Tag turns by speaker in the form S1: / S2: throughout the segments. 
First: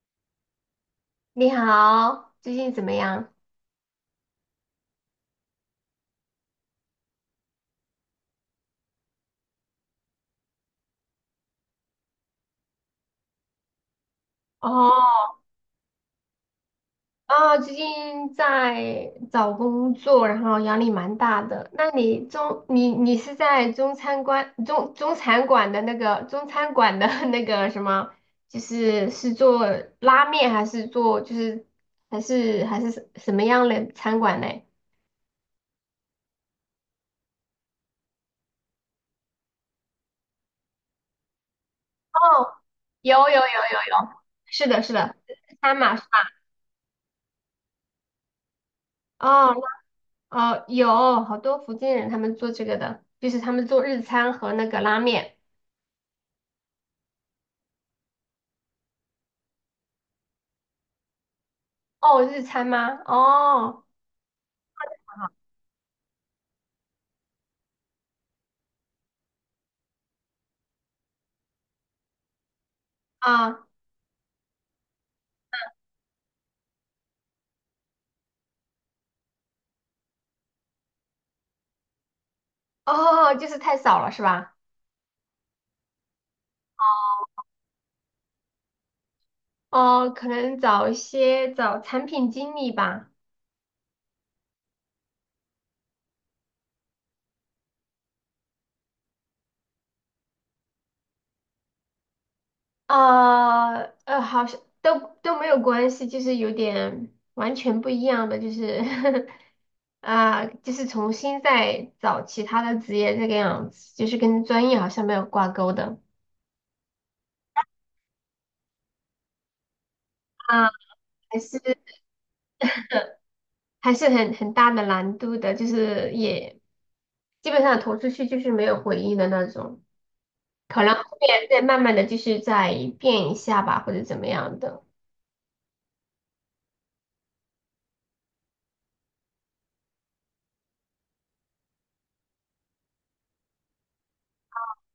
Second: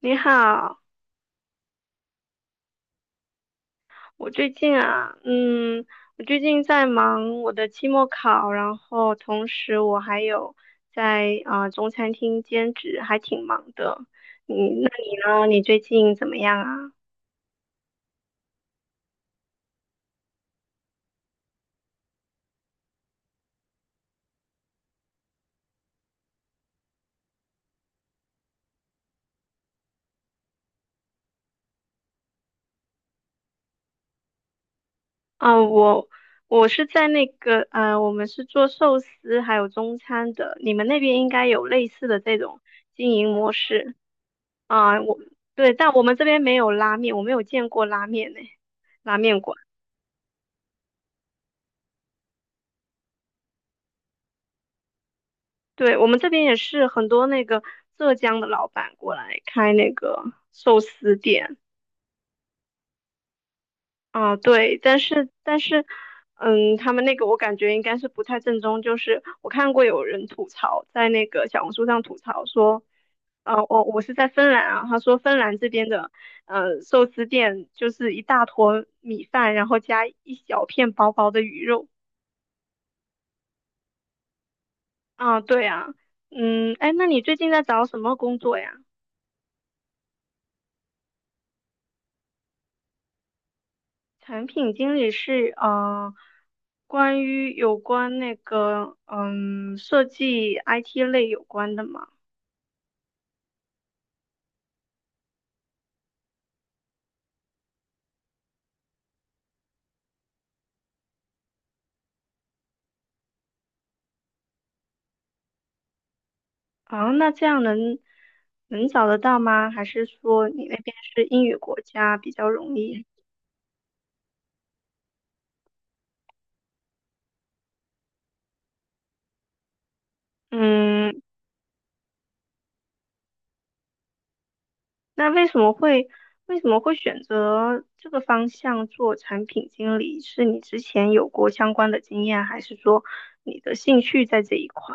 S1: 你好，
S2: 你好，最近怎么样？
S1: 我最近啊，嗯，我最近在忙我的期末考，然后同时我还有在中餐厅兼职，还挺忙的。你那你
S2: 哦，
S1: 呢？你最近怎么样啊？
S2: 啊，最近在找工作，然后压力蛮大的。那你是在中餐馆中中餐馆的那个中餐馆的 那个什么，就是做拉面还是做就是还是还是什什么样的餐馆嘞？
S1: 啊、我我是在那个我们是做寿司还有中餐的，你们那边应该有类似的这
S2: 哦，
S1: 种经
S2: 有
S1: 营
S2: 有有有
S1: 模式。
S2: 有，是的，是
S1: 啊、
S2: 的，
S1: 我对，
S2: 餐
S1: 但
S2: 嘛
S1: 我
S2: 是吧？
S1: 们这边没有拉面，我没有见过拉面呢，拉面
S2: 哦
S1: 馆。
S2: 哦，有好多福建人他们做这个的，就是他们做日餐和那个拉面。
S1: 对，我们这边也是很多那个浙江的老板过来开那个寿司店。
S2: 哦，日餐吗？哦，
S1: 啊，对，但是他们那个我感觉应该是不太正宗，就是我看过有人吐槽在那个小红书上吐槽说，
S2: 啊，
S1: 我是在芬兰啊，他说芬兰这边的寿司店就是一大坨米饭，然后加一小片薄薄的鱼肉。
S2: 哦，就是太少了是吧？
S1: 啊，对啊，嗯，哎，那你最近在找什么工作呀？
S2: 哦，可能找一些找产品经理吧。
S1: 产品经理是有关那个设计 IT 类有关的嘛？
S2: 好像都没有关系，就是有点完全不一样的，就是 啊、就是重新再找其他的职业这个样子，就是跟专业好像没有挂钩的。
S1: 啊，那这样能找得到吗？还是说你
S2: 啊，
S1: 那边是
S2: 还
S1: 英语
S2: 是
S1: 国家比较容易？
S2: 还是很大的难度的，就是也基本上投出去就是没有回应的那种。可能后
S1: 嗯，
S2: 面再慢慢的就是再变一下吧，或者怎么样的，
S1: 那为什么会选择这个方向做产品经理？是你之前有过相关的经验，还是说你的兴趣在这一块？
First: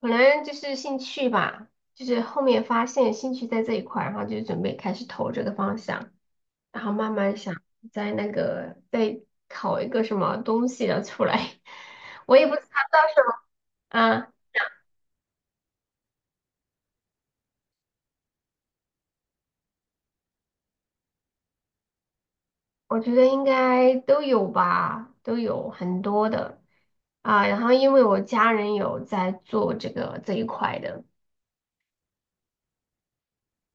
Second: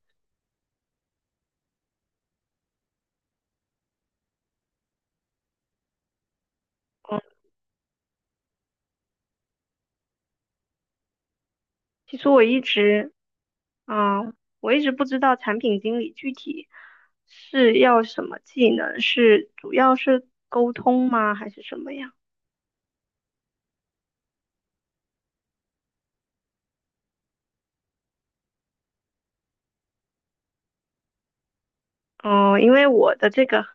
S2: 可能就是兴趣吧，就是后面发现兴趣在这一块儿然后就准备开始投这个方向，然后慢慢想在那个再考一个什么东西的出来，
S1: 其 实
S2: 我
S1: 我
S2: 也不
S1: 一
S2: 知道到
S1: 直
S2: 时候啊，
S1: 嗯，我一直不知道产品经理具体是要什么技能，是主要是沟通吗，还是什么呀？
S2: 我觉得应该都有吧，都有很多的啊，然后因为我家人有在做这个这一块的。
S1: 嗯，因为我的这个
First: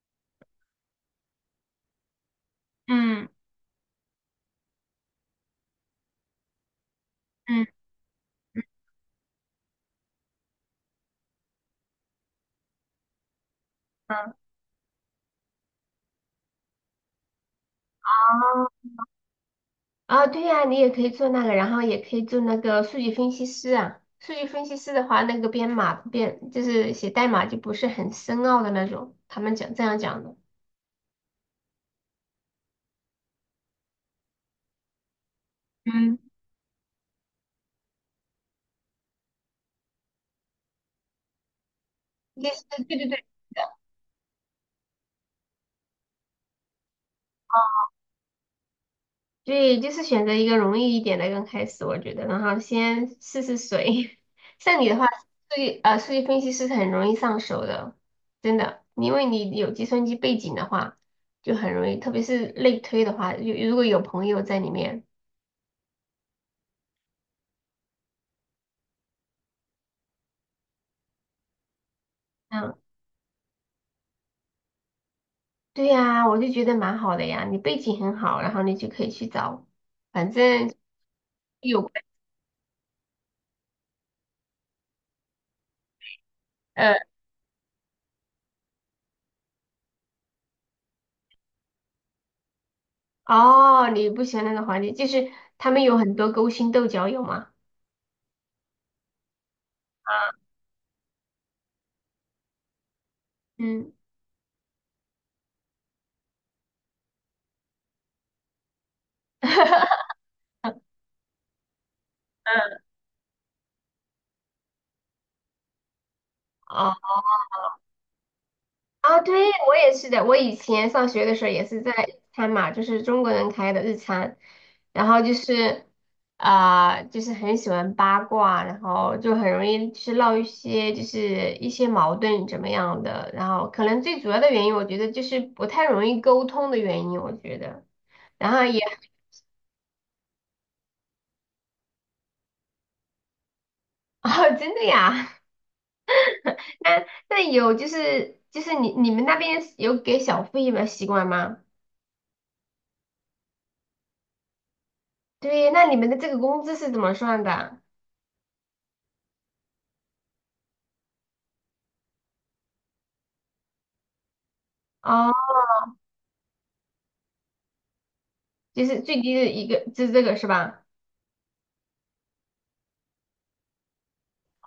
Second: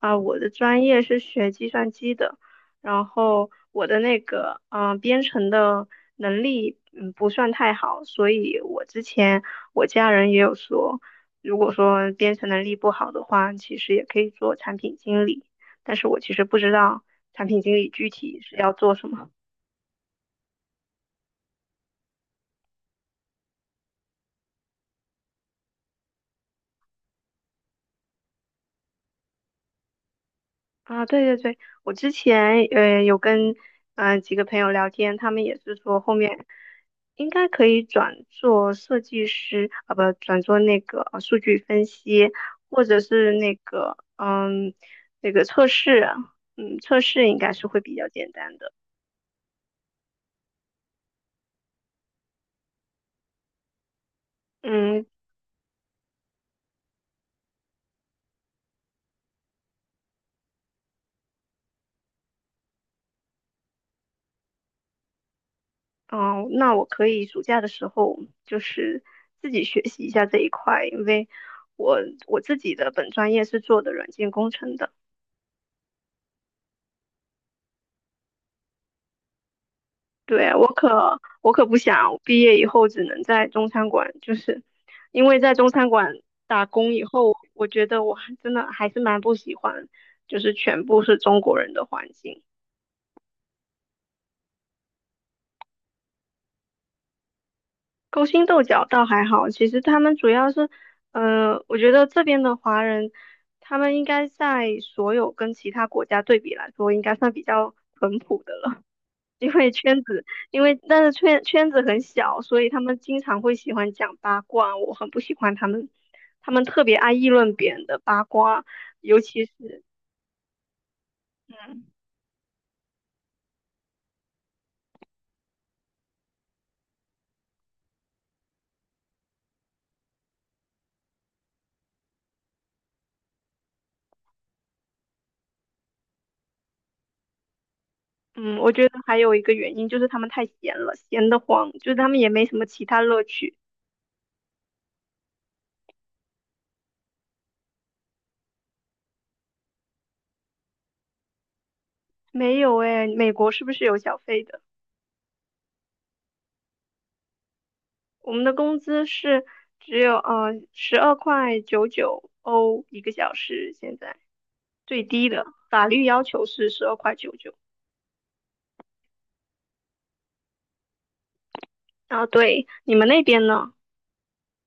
S1: 啊、我的专业是学计算机的，然
S2: 嗯
S1: 后我的那个编程的能力不算
S2: 嗯
S1: 太好，所以我之前我家人也有说，如果说编程能力不好的话，其实也可以
S2: 嗯，
S1: 做产品经理，但是我其实不知道产品经理具体是要做什么。
S2: 啊，对呀，你也可以做那个，然后也可以做那个数据分析师啊。数据分析师的话，那个编码就是写代码就不是很深奥的那种，他们讲这样讲的。
S1: 啊，对对对，我之前有跟几个朋友聊天，他们也是说后
S2: 嗯，
S1: 面应该可以转做设计师啊，不转做那个数据分析，
S2: 就
S1: 或
S2: 是对
S1: 者
S2: 对对，
S1: 是那个测试，测试应该是会比较简单的。
S2: 对，就是选择一个容易一点的刚开始，我觉得，然后先试试水。像你的
S1: 嗯，
S2: 话，数据分析师是很容易上手的，真的，因为你有计算机背景的话，就很容易，特别是类推的话，如果有朋友在里面。
S1: 哦，那我可以暑假的时候就是自己学习一下这一块，因为我我自己
S2: 嗯。
S1: 的本专业是做的软件工程的。
S2: 对呀，我就觉得蛮好的呀，你背景很好，然后你就可以去找，反
S1: 对，我
S2: 正
S1: 可我可不
S2: 有
S1: 想毕业以后只能在中餐馆，就是因为在中餐馆打工
S2: 呃
S1: 以后，我觉得我还真的还是蛮不喜欢，就是全部是中国人的环境。
S2: 哦，你不喜欢那个环境，就是他们有很多勾心斗角，有吗？
S1: 勾心斗角倒还好，其实他们主
S2: 啊，
S1: 要是，呃，我觉得这边的华人，他
S2: 嗯，
S1: 们应该在所有跟其他国家对比来说，应该算比较淳朴的了。因为圈 子，因为但是圈圈子很小，所以他们经常会喜欢讲八卦，我很不喜欢他们，他们特别爱
S2: 哦。
S1: 议论别人的八卦，尤
S2: 啊，对，
S1: 其
S2: 我
S1: 是，
S2: 也是的。我以前上学的时候也是在日餐嘛，就是中国人开的日餐，然后就是啊、就是很喜欢八卦，然后就很容易去闹一些矛盾怎么样的，然后可能最主要的原因，我觉得就是不太容易沟通的原因，我觉得。然
S1: 嗯，
S2: 后
S1: 我
S2: 也
S1: 觉得还有一个原因就是他们太闲了，闲得慌，就是他们也没什么其他乐趣。
S2: 哦，真的呀？那那有就是就是你你们那边有给小费的习惯吗？
S1: 没有诶，美国是不是有小费的？
S2: 对，那你们的这个工资是怎么算的？
S1: 我们的工资是只有12.99欧一个小时，现在最低的
S2: 哦
S1: 法律要求是十二块九九。
S2: 就是最低的一个，就是这个是吧？
S1: 啊，对，你们那边呢？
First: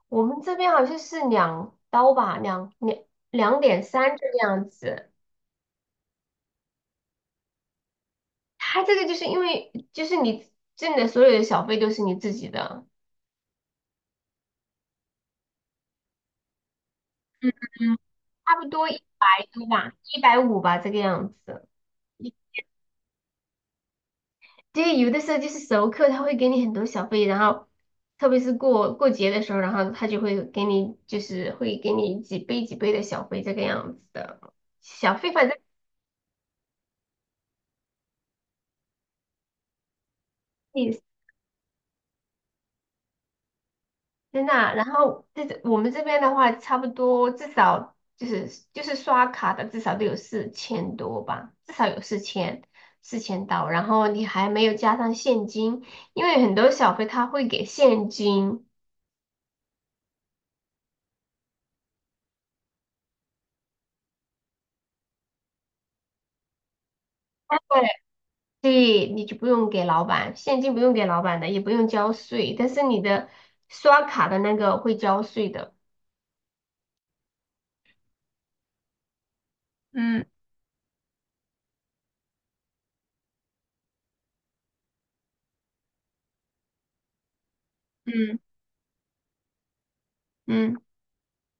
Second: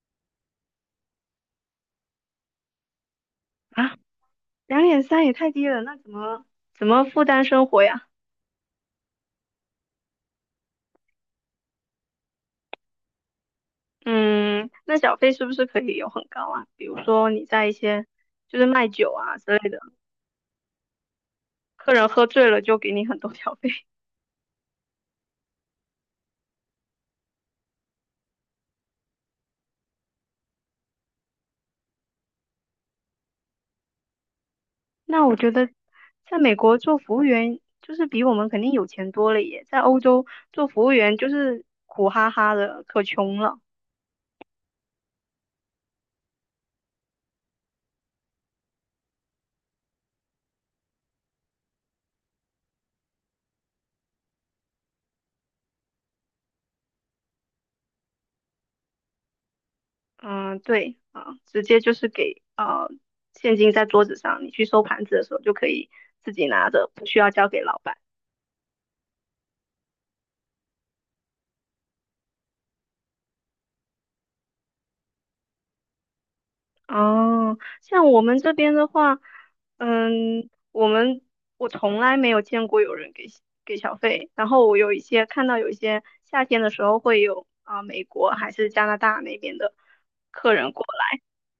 S2: 我们这边好像是两刀吧，两点
S1: 啊，
S2: 三这个样
S1: 两点
S2: 子。
S1: 三也太低了，那怎么负担生活呀？
S2: 它这个就是因为就是你挣的所有的小费都是你自己的，
S1: 嗯，那小费是不是可以有很高啊？比如说你在一
S2: 嗯，
S1: 些
S2: 差
S1: 就是
S2: 不
S1: 卖
S2: 多一
S1: 酒
S2: 百
S1: 啊之
S2: 多
S1: 类的，
S2: 吧，一百五吧这个样子。
S1: 客人喝醉了就给你很多小费。
S2: 对，有的时候就是熟客他会给你很多小费，然后特别是过节的时候，然后他就会给你几倍几倍的小费这个样子的。小
S1: 那
S2: 费
S1: 我
S2: 反
S1: 觉
S2: 正
S1: 得在美国做服务员就是比我们肯定有钱多了耶，在欧洲做服务
S2: 你。
S1: 员就是苦哈哈的，可穷了。
S2: 真的啊然后我们这边的话，差不多至少就是刷卡的，至少都有4000多吧，至少有四千刀。然后你还没有加上现金，因为很多小费他会给现金，
S1: 嗯，对啊，直接就是给啊，现金在桌子上，你去收盘子的时候就可以自己拿着，不需要交
S2: 对，
S1: 给老板。
S2: 所以你就不用给老板，现金不用给老板的，也不用交税，但是你的刷卡的那个会交税的。
S1: 哦，像我们这边的话，
S2: 嗯
S1: 嗯，我们我从来没有见过有人给小费，然后我有一些看到有一些夏天的时候会有啊、美国
S2: 嗯
S1: 还是加拿大那边的。客人
S2: 嗯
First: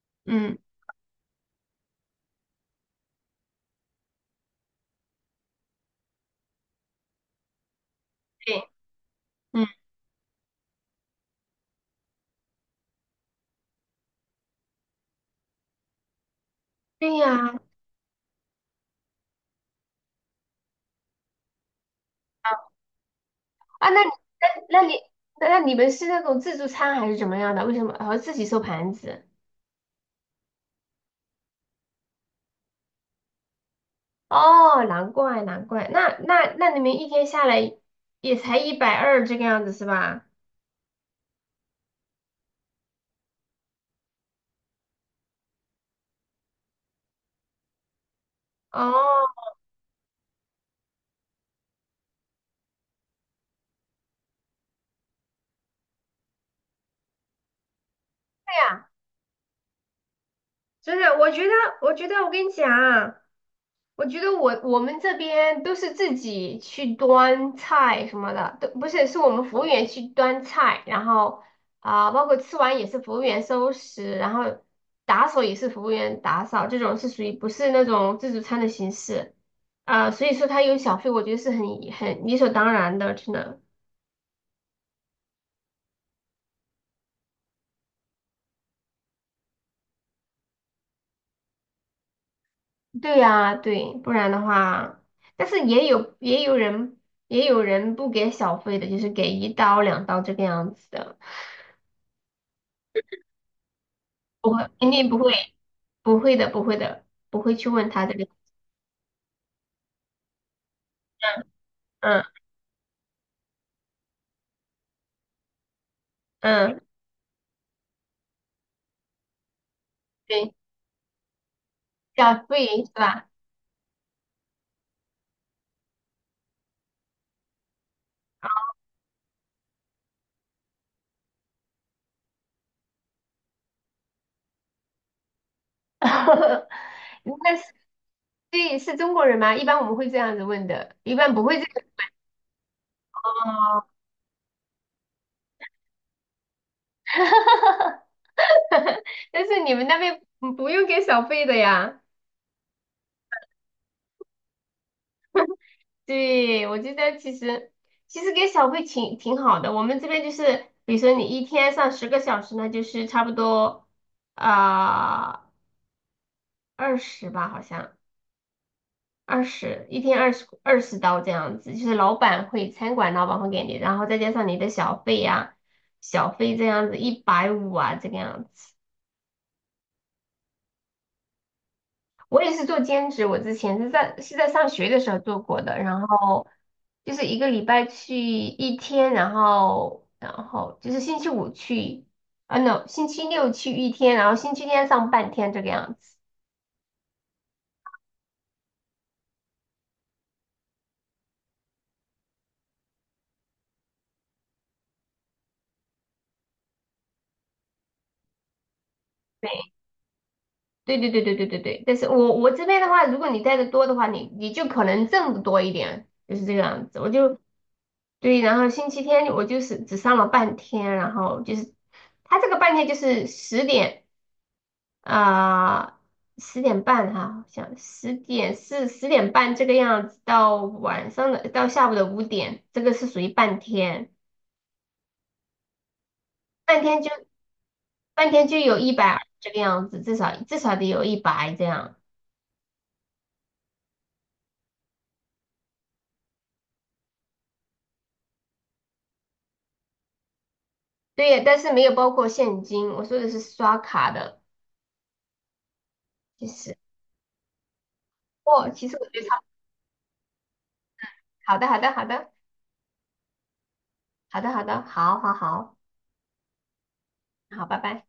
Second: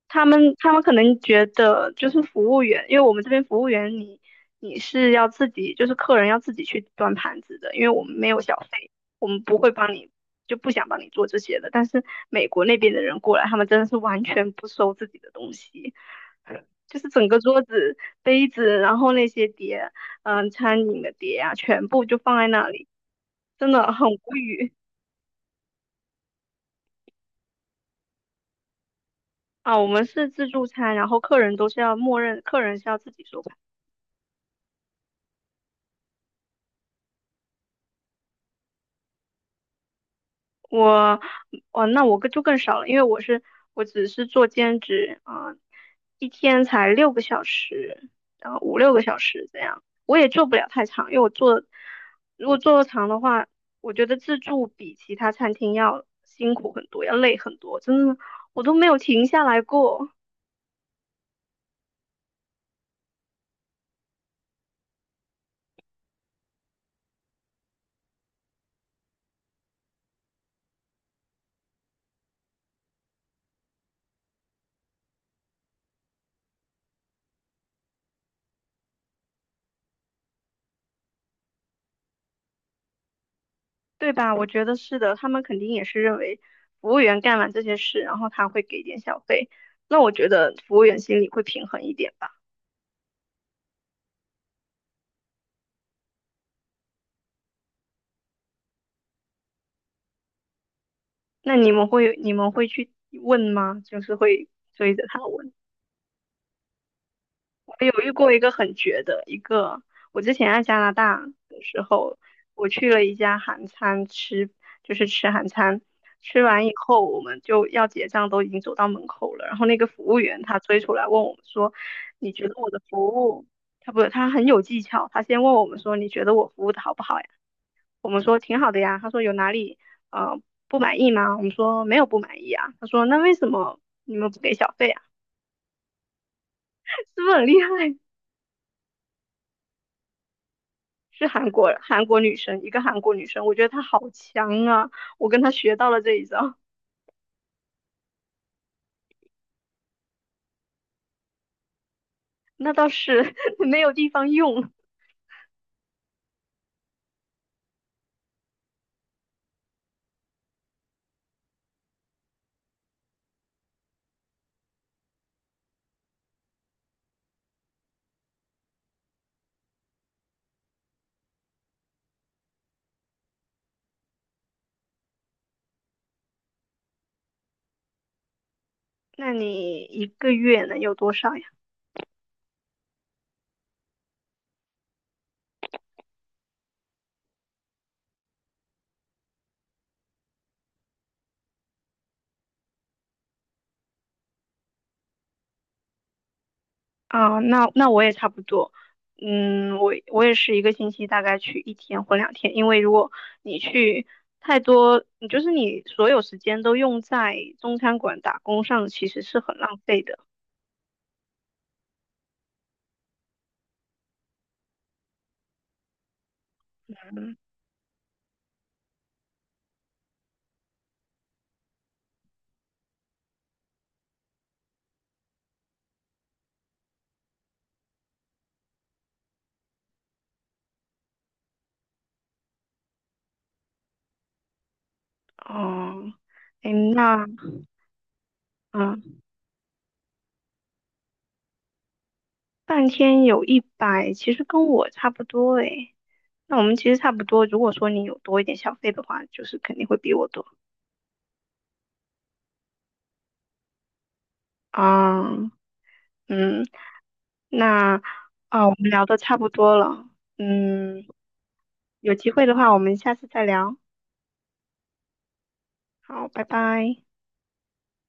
S1: 他们
S2: 嗯，
S1: 他们可能觉得就是服务员，因为我们这边服务员你是要自己，就是客人要自己去端盘子的，因为我们没有小
S2: 对，
S1: 费，我们不
S2: 嗯，
S1: 会帮你，就不想帮你做这些的。但是美国那边的人过来，他们真的是完全不收自己的东西，就是
S2: 对
S1: 整个
S2: 呀，
S1: 桌子、杯子，然后那些碟，餐饮的碟啊，全部就放在那里，真
S2: 啊，
S1: 的很无语。
S2: 那那你那你们是那种自助餐还是怎么样的？为什么自己收盘子？
S1: 啊，我们是自助餐，然后客人都是要默认，客人是要自己收。
S2: 哦，难怪难怪，那你们一天下来也才120这个样子是吧？
S1: 我，哦，那我更就更少了，因为我只是做兼职啊，一天才六个小时，然后五
S2: 哦，
S1: 六个小时这样，我也做不了太长，因为如果做的长的话，我觉得自助比其他餐厅要辛苦很多，要累很多，真的
S2: 对
S1: 我都没
S2: 呀，
S1: 有停下来过。
S2: 真的，我觉得我跟你讲，我觉得我们这边都是自己去端菜什么的，都不是，是我们服务员去端菜，然后啊、包括吃完也是服务员收拾，然后打扫也是服务员打扫，这种是属于不是那种自助餐的形式，啊、所以说他有小费，我觉得是很理所当然的，真的。
S1: 对吧？我觉得是的，他们肯定也是认为服务员干完这些事，然后他会给点小费，那我觉得服务员心里会平衡一点吧。
S2: 对呀、对，不然的话，但是也有人不给小费的，就是给1刀2刀这个样子的。
S1: 那你们会去问吗？就是会
S2: 不会，肯
S1: 追着
S2: 定不
S1: 他
S2: 会，
S1: 问。
S2: 不会的，不会的，不会去
S1: 我
S2: 问
S1: 有
S2: 他
S1: 遇
S2: 这个。
S1: 过一个很绝的，一个我之前在加拿大的时候，
S2: 嗯
S1: 我去了一家韩餐吃，就是吃韩餐。吃完以
S2: 嗯，
S1: 后，我们就要结账，都已经走到门口了。然后那个服务员
S2: 对，
S1: 他追出来问我们说：“你
S2: 叫
S1: 觉得我的
S2: 费是
S1: 服
S2: 吧？
S1: 务？”他不，他很有技巧。他先问我们说：“你觉得我服务的好不好呀？”我们说挺好的呀。他说有哪里呃不满意吗？我们说没有不满意啊。他说那为什么你们不给小费啊？是不是很厉
S2: 那是
S1: 害？
S2: 对，是中国人吗？一般我们会这样子问的，一
S1: 是
S2: 般不
S1: 韩
S2: 会这
S1: 国
S2: 个。
S1: 韩国女生，一个韩国女生，我觉得她
S2: 哦，
S1: 好强啊！我跟她学到了这一招，
S2: 但是你们那边不用给小费的呀？
S1: 那倒是 没有地方用。
S2: 对，我觉得其实给小费挺好的。我们这边就是，比如说你一天上10个小时，那就是差不多啊二十吧，好像。二十，一天二十刀这样子，就是老板会餐馆老板会给你，然后再加上你的小费这样子一百五啊这个样子。
S1: 那你一个月能有多少呀？
S2: 我也是做兼职，我之前是在上学的时候做过的，然后就是一个礼拜去一天，然后就是星期五去，啊 no，星期六去一天，然后星期天上半天这个样子。
S1: 啊，那我也差不多，嗯，我也是一个星期大概去一天或2天，因为如果你去太多，你就是你所有时间都用在中餐馆打工上，其实是很浪费的。
S2: 对对对对对对对，但是我这边的话，如果你带的多的话，你就可能挣的多一点，就是这个样子。我
S1: 嗯，
S2: 就对，然后星期天我就是只上了半天，然后就是他这个半天就是十点啊十点半哈、好像十点是十点半这个样子，到下午的5点，这个是属于半天。
S1: 哦，诶，
S2: 半天就
S1: 那
S2: 半天就有一
S1: 嗯，
S2: 百这个样子，至少得有一百这样。
S1: 半天有100，其实跟我差不多诶。那我们其实差不多，如果说你有多一点小费的话，就是肯定会比我多
S2: 对，但是没有包括现金，我说的是刷卡的。
S1: 啊。
S2: 其
S1: 嗯，
S2: 实，
S1: 那啊，我
S2: 哦，其
S1: 们
S2: 实
S1: 聊
S2: 我
S1: 的
S2: 觉得
S1: 差
S2: 差不
S1: 不
S2: 多。
S1: 多了，嗯，
S2: 好的，好的，好
S1: 有机
S2: 的，
S1: 会的话，我们下次再聊。
S2: 好的，好的，好好好，
S1: 好，拜拜。
S2: 好，拜拜。